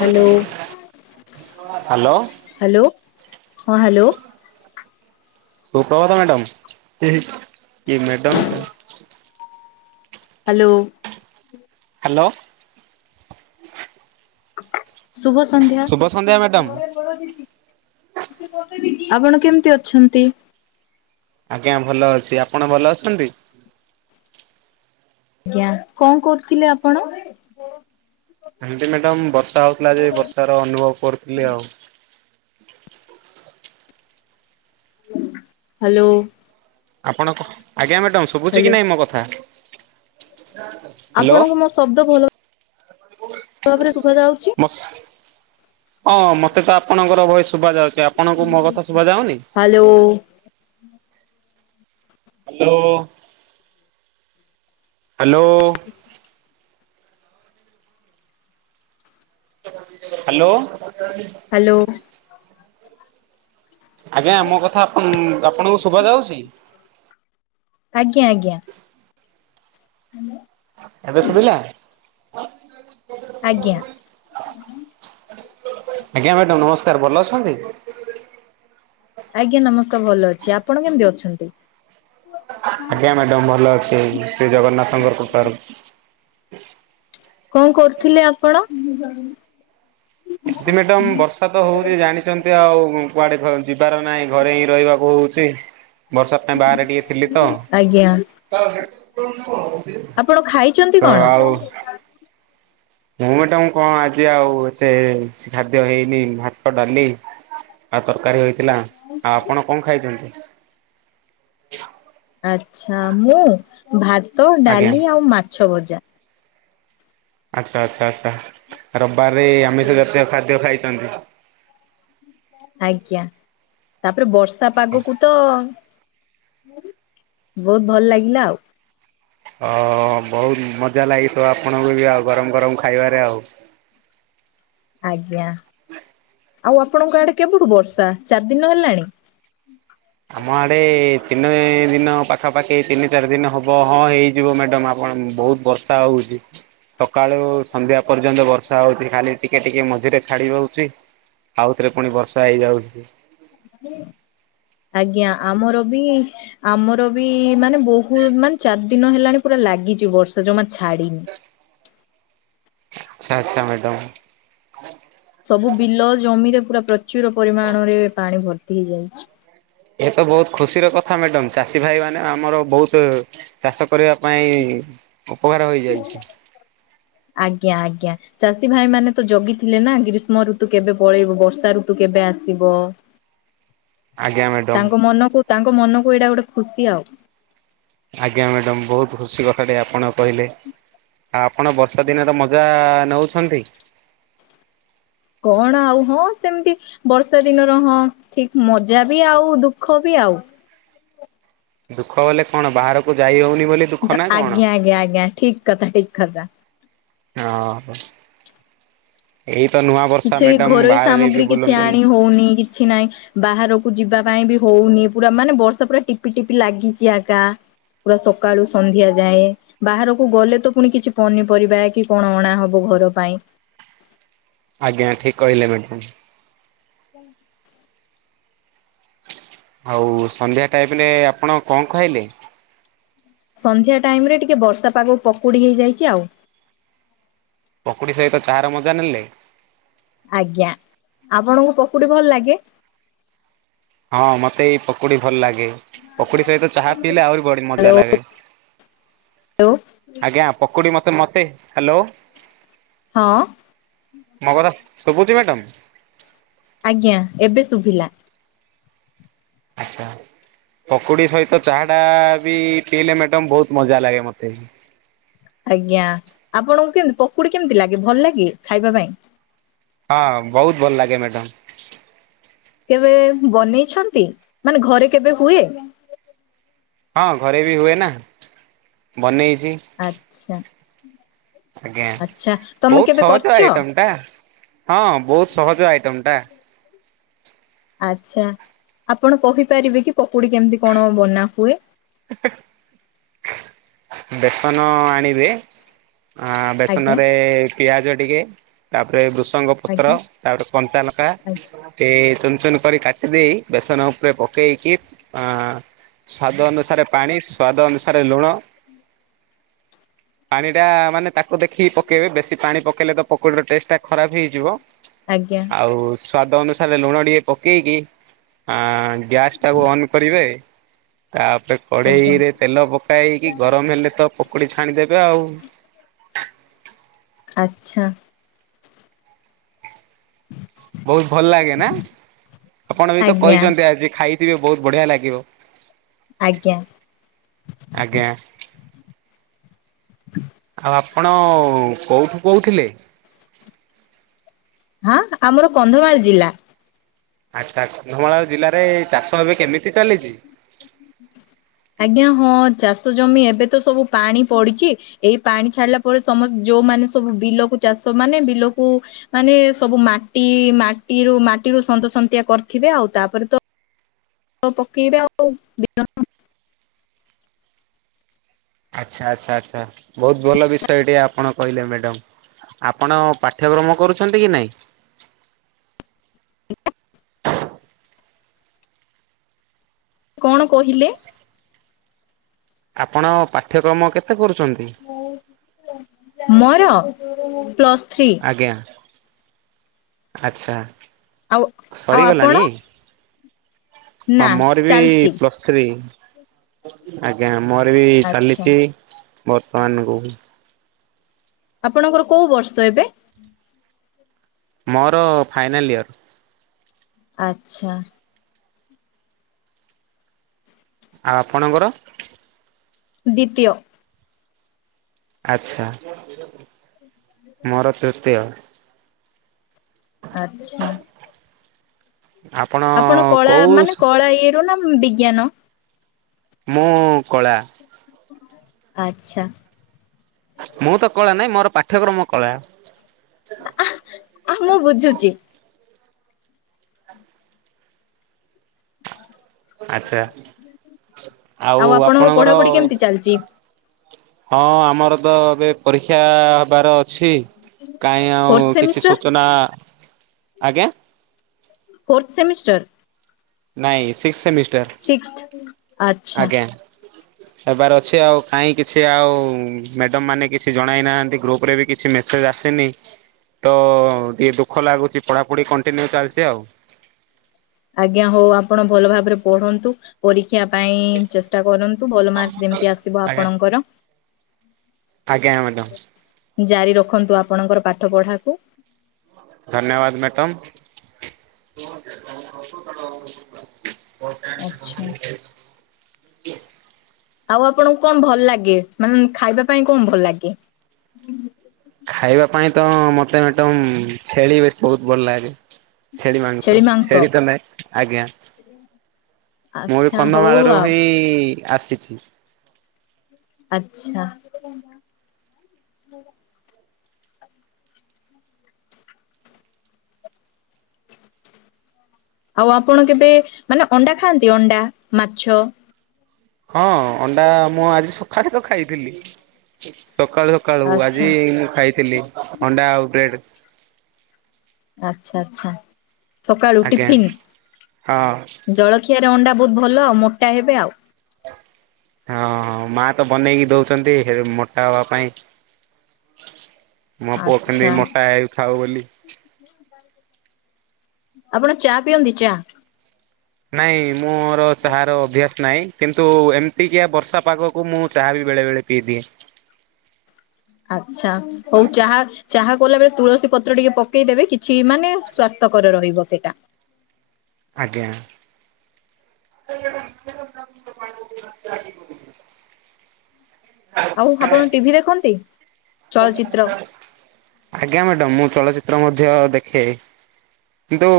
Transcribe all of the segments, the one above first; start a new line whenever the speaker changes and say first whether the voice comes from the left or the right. left: Hello
right: hello.
left: Hello ହଁ hello.
right: ସୁ ପ୍ରଭାତ ମ୍ୟାଡାମ୍ ଏ ମ୍ୟାଡାମ୍।
left: ହ୍ୟାଲୋ।
right: ହ୍ୟାଲୋ।
left: ଶୁଭ ସନ୍ଧ୍ୟା।
right: ଶୁଭ ସନ୍ଧ୍ୟା ମ୍ୟାଡ଼ାମ।
left: ଆପଣ କେମ୍ତି ଅଛନ୍ତି।
right: ଆଜ୍ଞା ଭଲ ଅଛି ଆପଣ ଭଲ ଅଛନ୍ତି।
left: ଆଜ୍ଞା କଣ କରୁଥିଲେ ଆପଣ।
right: ଏମ୍ତି ମ୍ୟାଡାମ୍ ବର୍ଷା ହଉଥିଲା ଯେ ବର୍ଷା ର ଅନୁଭବ୍ କରୁଥିଲି ଆଉ।
left: ହ୍ୟାଲୋ।
right: ଆପଣ କ ଆଜ୍ଞା ମ୍ୟାଡାମ୍ ଶୁବୁଚି କି
left: ହାଲୋ
right: ନାଇଁ ମୋ କଥା।
left: ଆପଣଙ୍କୁ ମୋ ଶବ୍ଦ ଭଲ ଭାବରେ ଶୁଭା ଯାଉଛି?
right: ମସ୍। ହଁ ମତେ ତ ଆପଣଙ୍କର ଭୋଏସ୍ ଶୁବା ଯାଉଚି ଆପଣଙ୍କୁ ମୋ କଥା ଶୁଭା ଯାଉନି।
left: Hello.
right: Hello hello. Hello
left: hello.
right: ଆଜ୍ଞା ଆମ କଥା ଆପଣଙ୍କୁ ଶୁଭା ଯାଉଛି?
left: ଆଜ୍ଞା ଆଜ୍ଞା। ହାଲୋ।
right: ଏବେ ଶୁବିଲା
left: ଆଜ୍ଞା।
right: ଆଜ୍ଞା ମ୍ୟାଡାମ ନମସ୍କାର ଭଲ ଅଛନ୍ତି?
left: ଆଜ୍ଞା ନମସ୍କାର୍ ଭଲ ଅଛି ଆପଣ କେମ୍ତି ଅଛନ୍ତି।
right: ଆଜ୍ଞା ମ୍ୟାଡାମ୍ ଭଲ ଅଛି ଶ୍ରୀ ଜଗନ୍ନାଥଙ୍କର କୃପାରୁ।
left: କଣ କରୁଥିଲେ ଆପଣ ମୁଁ ଜାଣିନି।
right: ଏଠି ମ୍ୟାଡାମ୍ ବର୍ଷା ତ ହଉଚି ଜାଣି ଛନ୍ତି ଆଉ କୁଆଡେ ଯିବାର ନାହିଁ ଘରେ ହିଁ ରହିବାକୁ ହଉଛି। ବର୍ଷା ପାଇଁ ବାହାରେ ଟିକେ ଥିଲି ତ।
left: ଆଜ୍ଞା। ଆପଣ ଖାଇଛନ୍ତି
right: [inaudible] ତ
left: କଣ?
right: ଆଉ ମୁଁ ମେଟାମ୍ କଣ ଆଜି ଆଉ ଏତେ ଖାଦ୍ୟ ହେଇନି। ଭାତ, ଡାଲି ଆଉ ତରକାରୀ ହେଇଥିଲା। ଆଉ ଆପଣ କଣ ଖାଇଛନ୍ତି?
left: ଆଚ୍ଛା! ମୁଁ ଭାତ,
right: ଆଜ୍ଞା
left: ଡାଲି ଆଉ ମାଛ ଭଜା।
right: ଆଚ୍ଛା ଆଚ୍ଛା ଆଚ୍ଛା ରବାରେ ଆମିଷ ଜାତୀୟ ଖାଦ୍ୟ ଖାଇଛନ୍ତି।
left: ଆଜ୍ଞା! ତାପରେ ବର୍ଷା ପାଗକୁ ତ ବହୁତ ଭଲ ଲାଗିଲା ଆଉ।
right: ଅ ବହୁତ୍ ମଜା ଲାଗିଥିବ ଆପଣଙ୍କୁ ବି ଆଉ ଗରମ୍ ଗରମ୍ ଖାଇବାରେ ଆଉ।
left: ଆଜ୍ଞା! ଆଉ ଆପଣଙ୍କ ଆଡେ କେବଠୁ ବର୍ଷା ଚାରି ଦିନ ହେଲାଣି?
right: ଆମ ଆଡ଼େ ତିନି ଦିନ ପାଖାପାଖି ତିନି ଚାରି ଦିନ ହେବ ହଁ ହେଇଯିବ ମ୍ୟାଡ଼ମ୍ ଆପଣ ବହୁତ ବର୍ଷା ହଉଚି ସକାଳୁ ସନ୍ଧ୍ୟା ପର୍ଯ୍ୟନ୍ତ ବର୍ ବର୍ଷା ହଉଛି ଖାଲି ଟିକେ ଟିକେ ମଝିରେ ଛାଡି ଦଉଛି ଆଉଥରେ ପୁଣି ବର୍ଷା ହେଇଯାଉଛି।
left: ଆଜ୍ଞା ଆମର ବି ଆମର ବି ମାନେ ବୋହୁତ୍ ମାନେ ଚାର୍ ଦିନ୍ ହେଲାଣି ପୁରା ଲାଗିଚି ବର୍ଷା ଯମା ଛାଡିିନି।
right: [inaudible] ଆଚ୍ଛା ଆଚ୍ଛା ମ୍ୟାଡାମ୍।
left: ସବୁ ବିଲ ଜମିରେ ପୁରା ପ୍ରଚୁର ପରିମାଣରେ ପାଣି ଭର୍ତ୍ତି ହେଇଯାଇଛି।
right: ଏ ତ ବହୁତ୍ ଖୁସିର କଥା ମ୍ୟାଡମ୍ ଚାଷୀ ଭାଇ ମାନେ ଆମର ବହୁତ ଚାଷ। କରିବା ପାଇଁ ଉପକାର ହୋଇଯାଇଚି।
left: ଆଜ୍ଞା ଆଜ୍ଞା। ଚାଷୀ ଭାଇ ମାନେ ତ ଜଗିଥିଲେ ନା ଗ୍ରୀଷ୍ମ ଋତୁ କେବେ ପଳେଇବ ବର୍ଷା ଋତୁ କେବେ ଆସିବ।
right: ଆଜ୍ଞା ମ୍ୟାଡ଼ାମ।
left: ତାଙ୍କ ମନକୁ ତାଙ୍କ ମନକୁ ଏଇଟା ଗୋଟେ ଖୁସି ଆଉ।
right: ଆଜ୍ଞା ମ୍ୟାଡ଼ାମ୍! ବହୁତ୍ ଖୁସି କଥାଟେ ଆପଣ କହିଲେ ଆପ୍ ଆପଣ ବର୍ଷା ଦିନର ମଜା ନଉଛନ୍ତି?
left: କଣ ଆଉ? ହଁ ସେମ୍ତି। ବର୍ଷା ଦିନର ହଁ ଠିକ୍ ମଜା ବି ଆଉ ଦୁଃଖ ବି ଆଉ।
right: ଦୁଃଖ ବଲେ କଣ? ବାହାରକୁ ଯାଇହଉନି ବୋଲି ଦୁଃଖ ନା କଣ?
left: ଆଜ୍ଞା ଆଜ୍ଞା ଆଜ୍ଞା ଠିକ୍ କଥା ଠିକ୍ କଥା।
right: ହଁ ଏଇ ତ ନୂଆ ବର୍ଷା
left: କିଛି
right: ମ୍ୟାଡ଼ାମ୍
left: ଘରୋଇ
right: ବାହାରେ
left: ସାମଗ୍ରୀ
right: ଯାଇକି
left: କିଛି
right: ବୁଲନ୍ତୁନି।
left: ଆଣି ହଉନି କିଛି ନାହିଁ। ବାହାରକୁ ଯିବା ପାଇଁ ବି ହଉନି ପୁରା ମାନେ ବର୍ଷା ପୁରା ଟିପି ଟିପି ଲାଗିଛି ଆକା। ପୁରା ସକାଳୁ ସନ୍ଧ୍ୟା ଯାଏ। ବାହାରକୁ ଗଲେ ତ ପୁଣି କିଛି ପନିପରିବା କି କଣ ଅଣା ହବ ଘର ପାଇଁ
right: ଆଜ୍ଞା ଠିକ୍ କହିଲେ ମ୍ୟାଡ଼ାମ୍।
left: [inaudible]
right: ଆଉ ସନ୍ଧ୍ୟା ଟାଇପ୍ ନେ ଆପଣ କଣ ଖାଇଲେ?
left: ସନ୍ଧ୍ୟା ଟାଇମ୍ ରେ ଟିକେ ବର୍ଷା ପାଗକୁ ପକୁଡ଼ି ହେଇଯାଇଚି ଆଉ।
right: ପକୁଡ଼ି ସହିତ ଚାହାର ମଜା ନେଲେ?
left: ଆଜ୍ଞା! ଆପଣଙ୍କୁ ପକୁଡି ଭଲ ଲାଗେ?
right: ହଁ ମତେ ଏଇ ପକୁଡ଼ି ଭଲ୍ ଲାଗେ। ପକୁଡି ସହିତ ଚାହା ପିଇଲେ ଆହୁରି ବଡି ମଜା
left: ହ୍ୟାଲୋ
right: ଲାଗେ।
left: ହ୍ୟାଲୋ
right: ଆଜ୍ଞା ପକୁଡି ମତେ ମତେ ହ୍ୟାଲୋ।
left: ହଁ।
right: ମ କଥା ସୁଭୁଛି ମ୍ୟାଡ଼ାମ୍?
left: ଆଜ୍ଞା ଏବେ ଶୁଭିଲା।
right: ଆଚ୍ଛା। ପକୁଡି ସହିତ ଚାହା ଟା ବି ପିଇଲେ ମ୍ୟାଡ଼ମ ବହୁତ ମଜା ଲାଗେ ମତେ ବି
left: ଆଜ୍ଞା ଆପଣଙ୍କୁ କେମତି ପକୁଡି କେମିତି ଲାଗେ ଭଲ ଲାଗେ ଖାଇବା ପାଇଁ?
right: ହଁ ବହୁତ ଭଲ ଲାଗେ ମ୍ୟାଡ଼ମ୍।
left: କେବେ ବନେଇଛନ୍ତି, ମାନେ ଘରେ କେବେ ହୁଏ?
right: ହଁ ଘରେ ବି ହୁଏ ନା ବନେଇଛି।
left: ଆଚ୍ଛା
right: ଆଜ୍ଞା
left: ଆଚ୍ଛା ତମେ
right: ବହୁତ୍
left: କେବେ
right: ସହଜ
left: କରିଚ?
right: ଆଇଟମ ଟା। ହଁ ବହୁତ ସହଜ ଆଇଟମ ଟା।
left: ଆଚ୍ଛା ଆପଣ କହିପାରିବେ କି ପକୁଡି କେମିତି କଣ ବନା ହୁଏ?
right: ବେସନ ଆଣିବେ ଆ ବେସନ
left: ଆଜ୍ଞା
right: ରେ ପିଆଜ ଟିକେ ତାପରେ ବୃଷଙ୍ଗ
left: ଆଜ୍ଞା
right: ପତ୍ର ତାପରେ କଞ୍ଚାଲଙ୍କା
left: ଆଜ୍ଞା।
right: କେ ଚୁନ ଚୁନ କରି କାଟି ଦେଇ ବେସନ ଉପରେ ପକେଇକି ଆଁ ସ୍ଵାଦ ଅନୁସାରେ ପାଣି ସ୍ଵାଦ ଅନୁସାରେ ଲୁଣ ପାଣି ଟା ମାନେ ତାକୁ ଦେଖିକି ପକେଇବେ ବେଶୀ ପାଣି ପକେଇଲେ ତ ପକୋଡିର ଟେଷ୍ଟ ଟା ଖରାପ ହେଇଯିବ।
left: ଆଜ୍ଞା।
right: ଆଉ ସ୍ଵାଦ ଅନୁସାରେ ଲୁଣ ଟିକେ ପକେଇକି ଆ ଗ୍ୟାସ୍ ଟାକୁ ଅନ୍ କରିବେ ତାପରେ
left: ଆଜ୍ଞା
right: କଡ଼େଇରେ ତେଲ ପକାଇକି ମ ହେଲେ ତ ପକୁଡି ଛାଣିଦେବେ ଆଉ।
left: ଆଚ୍ଛା।
right: ବହୁତ ଭଲ ଲାଗେ ନା ଆପଣ ବି ତ
left: ଆଜ୍ଞା
right: କହିଛନ୍ତି ଆଜି ଖାଇଥିବେ ବହୁତ ବଢିଆ ଲାଗିବ।
left: ଆଜ୍ଞା।
right: ଆଜ୍ଞା ଆଉ ଆପଣ କୋଉଠୁ କହୁଥିଲେ?
left: ହଁ ଆମର କନ୍ଧମାଳ ଜିଲ୍ଲା।
right: ଆଚ୍ଛା କନ୍ଧମାଳ ଜିଲ୍ଲାରେ ଚାଷ ଏବେ କେମିତି ଚାଲିଛି?
left: ଆଜ୍ଞା ହଁ ଚାଷ ଜମି ଏବେ ତ ସବୁ ପାଣି ପଡିଚି ଏଇ ପାଣି ଛାଡିଲା ପରେ ସମ ଯୋଉମାନେ ସବୁ ବିଲକୁ ଚାଷ ମାନେ ବିଲକୁ ମାନେ ସବୁ ମାଟି ମାଟିରୁ ମାଟିରୁ ସନ୍ତସନ୍ତିଆ କରିଥିବେ ଆଉ ତାପରେ ତ ତ ପକେଇବେ ଆଉ ବିଲ
right: ଆଚ୍ଛା ଆଚ୍ଛା ଆଚ୍ଛା ବହୁତ ଭଲ ବିଷୟ ଟେ ଆପଣ କହିଲେ ମ୍ୟାଡ଼ମ। ଆପଣ ପାଠ୍ୟକ୍ରମ କରୁଛନ୍ତି କି ନାହିଁ?
left: କଣ କହିଲେ?
right: ଆପଣ ପାଠ୍ୟକ୍ରମ କେତେ କରୁଛନ୍ତି?
left: ମୋର ପ୍ଲସ୍ ଥ୍ରୀ।
right: ଆଜ୍ଞା ଆଚ୍ଛା।
left: ଆଉ ଆଉ
right: ସରିଗଲାଣି?
left: ଆପଣ
right: ହଁ
left: ନା
right: ମୋର ବି
left: ଚାଲିଚି
right: ପ୍ଲସ୍ ଥୀ ଆଜ୍ଞା ଆମର ବି
left: ଆଚ୍ଛା
right: ଚାଲିଛି ବର୍ତ୍ତମାନ କୁ
left: ଆପଣଙ୍କର କୋଉ ବର୍ଷେ ଏବେ।
right: ମୋର ଫାଇନାଲ୍ ଇୟର।
left: ଆଚ୍ଛା।
right: ଆ ଆପଣଙ୍କର?
left: ଦ୍ୱିତୀୟ।
right: ଆଚ୍ଛା ମୋର ତୃତୀୟ।
left: ଆଚ୍ଛା।
right: ଆପଣ
left: ଆପଣ କଳା
right: କୋଉ
left: ମାନେ କଳା ଇଏ ରୁ ନା ବିଜ୍ଞାନ?
right: ମୁଁ କଳା।
left: ଆଚ୍ଛା।
right: ମୁଁ ତ କଳା ନାଇଁ ମୋର ପାଠ୍ୟକ୍ରମ କଳା।
left: ଆହା ମୁଁ ବୁଝୁଛି।
right: ଆଚ୍ଛା ଆଉ ଆପଣଙ୍କର
left: ପଢାପଢି କେମିତି ଚାଲିଛି
right: ହଁ ଆମର ତ ଏବେ ପରୀକ୍ଷା ହବାର ଅଛି। କାଇଁ ଆଉ
left: ଫୋର୍ଥ
right: କିଛି
left: ସେମିଷ୍ଟର
right: ସୂଚନା ଆଜ୍ଞା
left: ଫୋର୍ଥ ସେମିଷ୍ଟର
right: ନାଇଁ ସିକ୍ସ ସେମିଷ୍ଟାର
left: ସିକ୍ସଥ ଆଚ୍ଛା
right: ଆଜ୍ଞା। ହେବାର ଅଛି ଆଉ କାଇ କିଛି ଆଉ ମ୍ୟାଡାମ୍ ମାନେ କିଛି ଜଣାଇନାହାନ୍ତି ଗ୍ରୁପ ରେ ବି। କିଛି ମେସେଜ ଆସିନି ତ ଟିକେ ଦୁଃଖ ଲାଗୁଛି ପଢ଼ାପଢ଼ି କଣ୍ଟିନ୍ୟୁ ଚାଲିଛି ଆଉ।
left: ଆଜ୍ଞା ହଉ ଆପଣ ଭଲ ଭାବରେ ପଢ଼ନ୍ତୁ। ପରୀକ୍ଷା ପାଇଁ ଚେଷ୍ଟା କରନ୍ତୁ ଭଲ ମାର୍କ ଯେମିତି ଆସିବ
right: ଆଜ୍ଞା
left: ଆପଣଙ୍କର
right: ଆଜ୍ଞା ମ୍ୟାଡ଼ାମ।
left: ଜାରି ରଖନ୍ତୁ ଆପଣଙ୍କର ପାଠ ପଢ଼ାକୁ।
right: ଧନ୍ୟବାଦ ମ୍ୟାଟମ୍। [inaudible]
left: ଆଚ୍ଛା। ଆଉ ଆପଣଙ୍କୁ କଣ ଭଲ ଲାଗେ ମାନେ ଖାଇବା ପାଇଁ କଣ ଭଲ ଲାଗେ?
right: ଖାଇବା ପାଇଁ ତ ମତେ ମ୍ୟାଡାମ୍ ଛେଳି ବେଶ ବହୁତ ଭଲ ଲାଗେ। ଛେଳି ମାଂସ ଛେଳି ତ ନାଇଁ ଆଜ୍ଞା। ମୁଁ ବି
left: ଆଚ୍ଛା ହଉ
right: କନ୍ଧମାଳରୁ
left: ଆଉ
right: ହିଁ ଆସିଛି।
left: ଆଚ୍ଛା। ଆଉ ଆପଣ କେବେ ମାନେ ଅଣ୍ଡା ଖାଆନ୍ତି ଅଣ୍ଡା ମାଛ
right: ହଁ ଅଣ୍ଡା ମୁଁ ଆଜି ସକାଳେ ତ ଖାଇଥିଲି ସକାଳୁ ସକାଳୁ ଆଜି
left: ଆଚ୍ଛା।
right: ମୁଁ ଖାଇଥିଲି ଅଣ୍ଡା ଆଉ ବ୍ରେଡ଼।
left: ଆଚ୍ଛା ଆଚ୍ଛା ସକାଳୁ
right: ଆଜ୍ଞା
left: ଟିଫିନ୍
right: ହଁ
left: ଜଳ ଖିଆରେ ଅଣ୍ଡା ବହୁତ ଭଲ ଆଉ ମୋଟା ହେବେ ଆଉ।
right: ହଁ ମା ତ ବନେଇକି ଦଉଛନ୍ତି ହେ ମୋଟା ହବା ପାଇଁ
left: [inaudible]
right: ମୋ ପୁଅ କେମତି
left: ଆଚ୍ଛା
right: ମୋଟା ହେଇଥାଉ ବୋଲି।
left: ଆପଣ ଚା ପିଅନ୍ତି ଚା?
right: ନାଇଁ ମୋର ଚାହାର ଅଭ୍ୟାସ ନାହିଁ। କିନ୍ତୁ ଏମିତିକିଏ ବର୍ଷା ପାଗକୁ ମୁଁ ଚାହା ବି ବେଳେ ବେଳେ ପିଇଦିଏ।
left: ଆଛା ହଉ ଚାହା ଚାହା କଲା ବେଳେ ତୁଳସୀ ପତ୍ର ଟିକେ ପକେଇଦେବେ କିଛି ମାନେ ସ୍ଵାସ୍ଥକର ରହିବ ସେଇଟା।
right: ଆଜ୍ଞା। [inaudible]
left: ଆଉ ଆପଣ ଟିଭିି ଦେଖନ୍ତି?
right: [inaudible]
left: ଚଳଚିତ୍ର
right: ଆଜ୍ଞା ମ୍ୟାଡାମ୍ ମୁଁ ଚଳଚିତ୍ର ମଧ୍ୟ ଦେଖେ କିନ୍ତୁ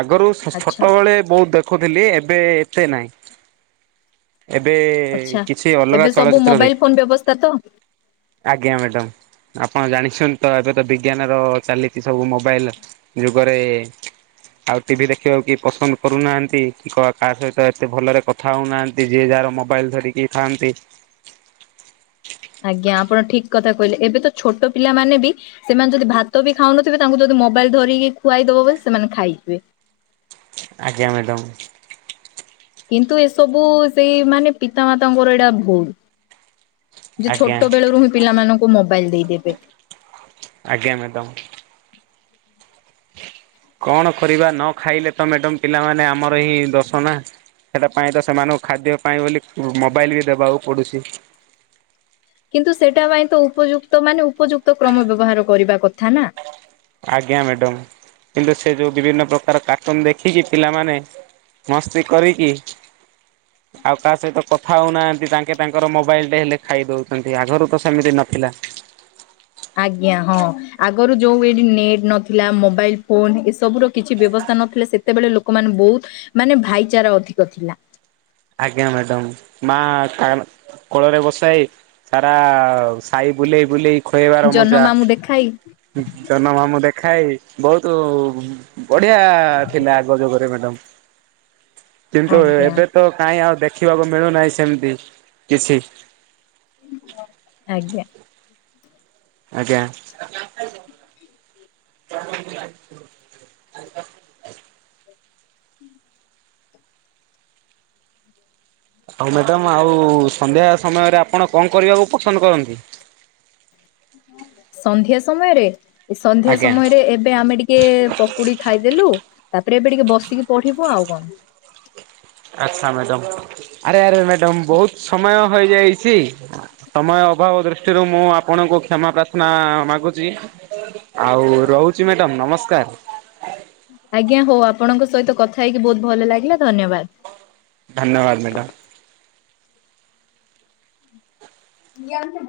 right: ଆ ଗରୁ
left: ଆଚ୍ଛା
right: ଛୋଟବେଳେ ବହୁତ ଦେଖୁଥିଲି ଏବେ ଏତେ ନାହିଁ। ଏବେ
left: ଆଚ୍ଛା।
right: କିଛି ଅଲଗା
left: ଏବେ ସବୁ
right: ଚଳଚିତ୍ର
left: ମୋବାଇଲ
right: ଦେଖ
left: ଫୋନ ବ୍ୟବସ୍ଥା ତ
right: ଆଜ୍ଞା ମ୍ୟାଡ଼ାମ। ଆପଣ ଜାଣିଛନ୍ତିତ ଏବେ ତ ବିଜ୍ଞାନ ର ଚାଲିଛି ସବୁ ମୋବାଇଲ। ଯୁଗରେ ଆଉ ଟିଭି ଦେଖିବାକୁ କି ପସନ୍ଦ କରୁନାହାନ୍ତି କି କାହା ସହିତ ଏତେ ଭଲରେ କଥା ହଉନାହାନ୍ତି। ଯିଏ ଯାହାର ମୋବାଇଲ ଧରିକି ଥାଆନ୍ତି।
left: ଆଜ୍ଞା ଆପଣ ଠିକ୍ କଥା କହିଲେ ଏବେ ତ ଛୋଟ ପିଲାମାନେ ବି ସେମାନେ ଯଦି ଭାତ ବି ଖାଉନଥିବେ ତାଙ୍କୁ ଯଦି ମୋବାଇଲ ଧରିକି ଖୁଆଇ ଦବ ବୋଲି ସେମାନେ ଖାଇଥିବେ।
right: ଆଜ୍ଞା ମ୍ୟାଡ଼ାମ।
left: କିନ୍ତୁ ଏସବୁ ସେଇ ମାନେ ପିତା ମାତାଙ୍କର ଏଇଟା ଭୁଲ। ଯେ
right: ଆଜ୍ଞା
left: ଛୋଟ ବେଳୁ ହିଁ ପିଲାମାନଙ୍କୁ ମୋବାଇଲ ଦେଇଦେବେ।
right: ଆଜ୍ଞା ମାଡାମ୍। କଣ କରିବା ନ ଖାଇଲେ ତ ମ୍ୟାଡମ୍ ପିଲାମାନେ ଆମର ହିଁ ଦୋଶୋ ନା। ସେଟାପାଇ ତ ସେମାନଙ୍କୁ ଖାଦ୍ୟ ପାଇଁ ବୋଲି ମୋବାଇଲ୍ ବି ଦେବାକୁ ପଡ଼ୁଛି।
left: କିନ୍ତୁ ସେଟା ପାଇଁ ତ ଉପଯୁକ୍ତ ମାନେ ଉପଯୁକ୍ତ କ୍ରମ ବ୍ୟବହାର କରିବା କଥା ନା।
right: ଆଜ୍ଞା ମ୍ୟାଡ଼ମ୍ କିନ୍ତୁ ସେ ଯେଉଁ ବିଭିନ୍ନ ପ୍ରକାର କାର୍ଟୁନ ଦେଖିକି ପିଲାମାନେ ମସ୍ତି କରିକି
left: [unintelligible]
right: ଆଉ କାହା ସହିତ କଥା ହଉନାହାନ୍ତି ତାଙ୍କେ ତାଙ୍କର ମୋବାଇଲ ଟେ ହେଲେ ଖାଇ ଦଉଛନ୍ତି ଆଗରୁ ତ ସେମିତି ନଥିଲା।
left: ଆଜ୍ଞା ହଁ ଆଗରୁ ଯୋଉ ଏଠି ନେଟ୍ ନଥିଲା ମୋବାଇଲ ଫୋନ ଏସବୁ ର କିଛି ବ୍ୟବସ୍ଥା ନଥିଲେ ସେତେବେଳେ ଲୋକମାନେ ବହୁତ ମାନେ ଭାଇଚାରା ଅଧିକ ଥିଲା।
right: ଆଜ୍ଞା ମ୍ୟାଡ଼ାମ୍ ମା [unintelligible] କୋଳରେ ବସାାଇ ସାରା ସାହି ବୁଲେଇ ବୁଲେଇ ଖୋଇବାର ମଜା
left: ଜହ୍ନମାମୁଁ ଦେଖାଇ
right: ଜହ୍ନମାମୁଁ ଦେଖାଏ ବହୁତ ବଢିଆ ଥିଲା ଆଗ ଯୁଗରେ ମ୍ୟାଡ଼ାମ। କିନ୍ତୁ
left: ଆଜ୍ଞା
right: ଏବେ ତ କାହିଁ ଆଉ ଦେଖିବାକୁ ମିଳୁନାହିଁ ସେମିତି କିଛି
left: ଆଜ୍ଞା।
right: ଆଜ୍ଞା। [inaudible]
left: ହୁଁ।
right: ଆଉ ମ୍ୟାଡ଼ାମ ଆଉ ସନ୍ଧ୍ୟା ସମୟରେ ଆପଣ କଣ କରିବାକୁ ପସନ୍ଦ କରନ୍ତି?
left: ସନ୍ଧ୍ୟା ସମୟରେ ଏ ସନ୍ଧ୍ୟା
right: ଆଜ୍ଞା
left: ସମୟରେ ଏବେ ଆମେ ଟିକେ ଟିକେ ପକୁଡି ଖାଇଦେଲୁ ତାପରେ ଏବେ ଟିକେ ବସିକି ପଢିବୁ ଆଉ କଣ।
right: ଆଚ୍ଛା ମ୍ୟାଡ଼ମ୍ ଆରେ ଆରେ ମ୍ୟାଡ଼ମ୍ ବହୁତ ସମୟ ହେଇଯାଇଛି। ସମୟ ଅଭାବ ଦୃଷ୍ଟିରୁ ମୁଁ ଆପଣଙ୍କୁ କ୍ଷମା ପ୍ରାର୍ଥନା ମାଗୁଛି ଆଉ ରହୁଛି ମ୍ୟାଡ଼ାମ ନମସ୍କାର।
left: ଆଜ୍ଞା ହଉ ଆପଣଙ୍କ ସହିତ କଥା ହେଇକି ବହୁତ ଭଲ ଲାଗିଲା ଧନ୍ୟବାଦ।
right: ଧନ୍ୟବାଦ ମ୍ୟାଡ଼ାମ୍।
left: [inaudible]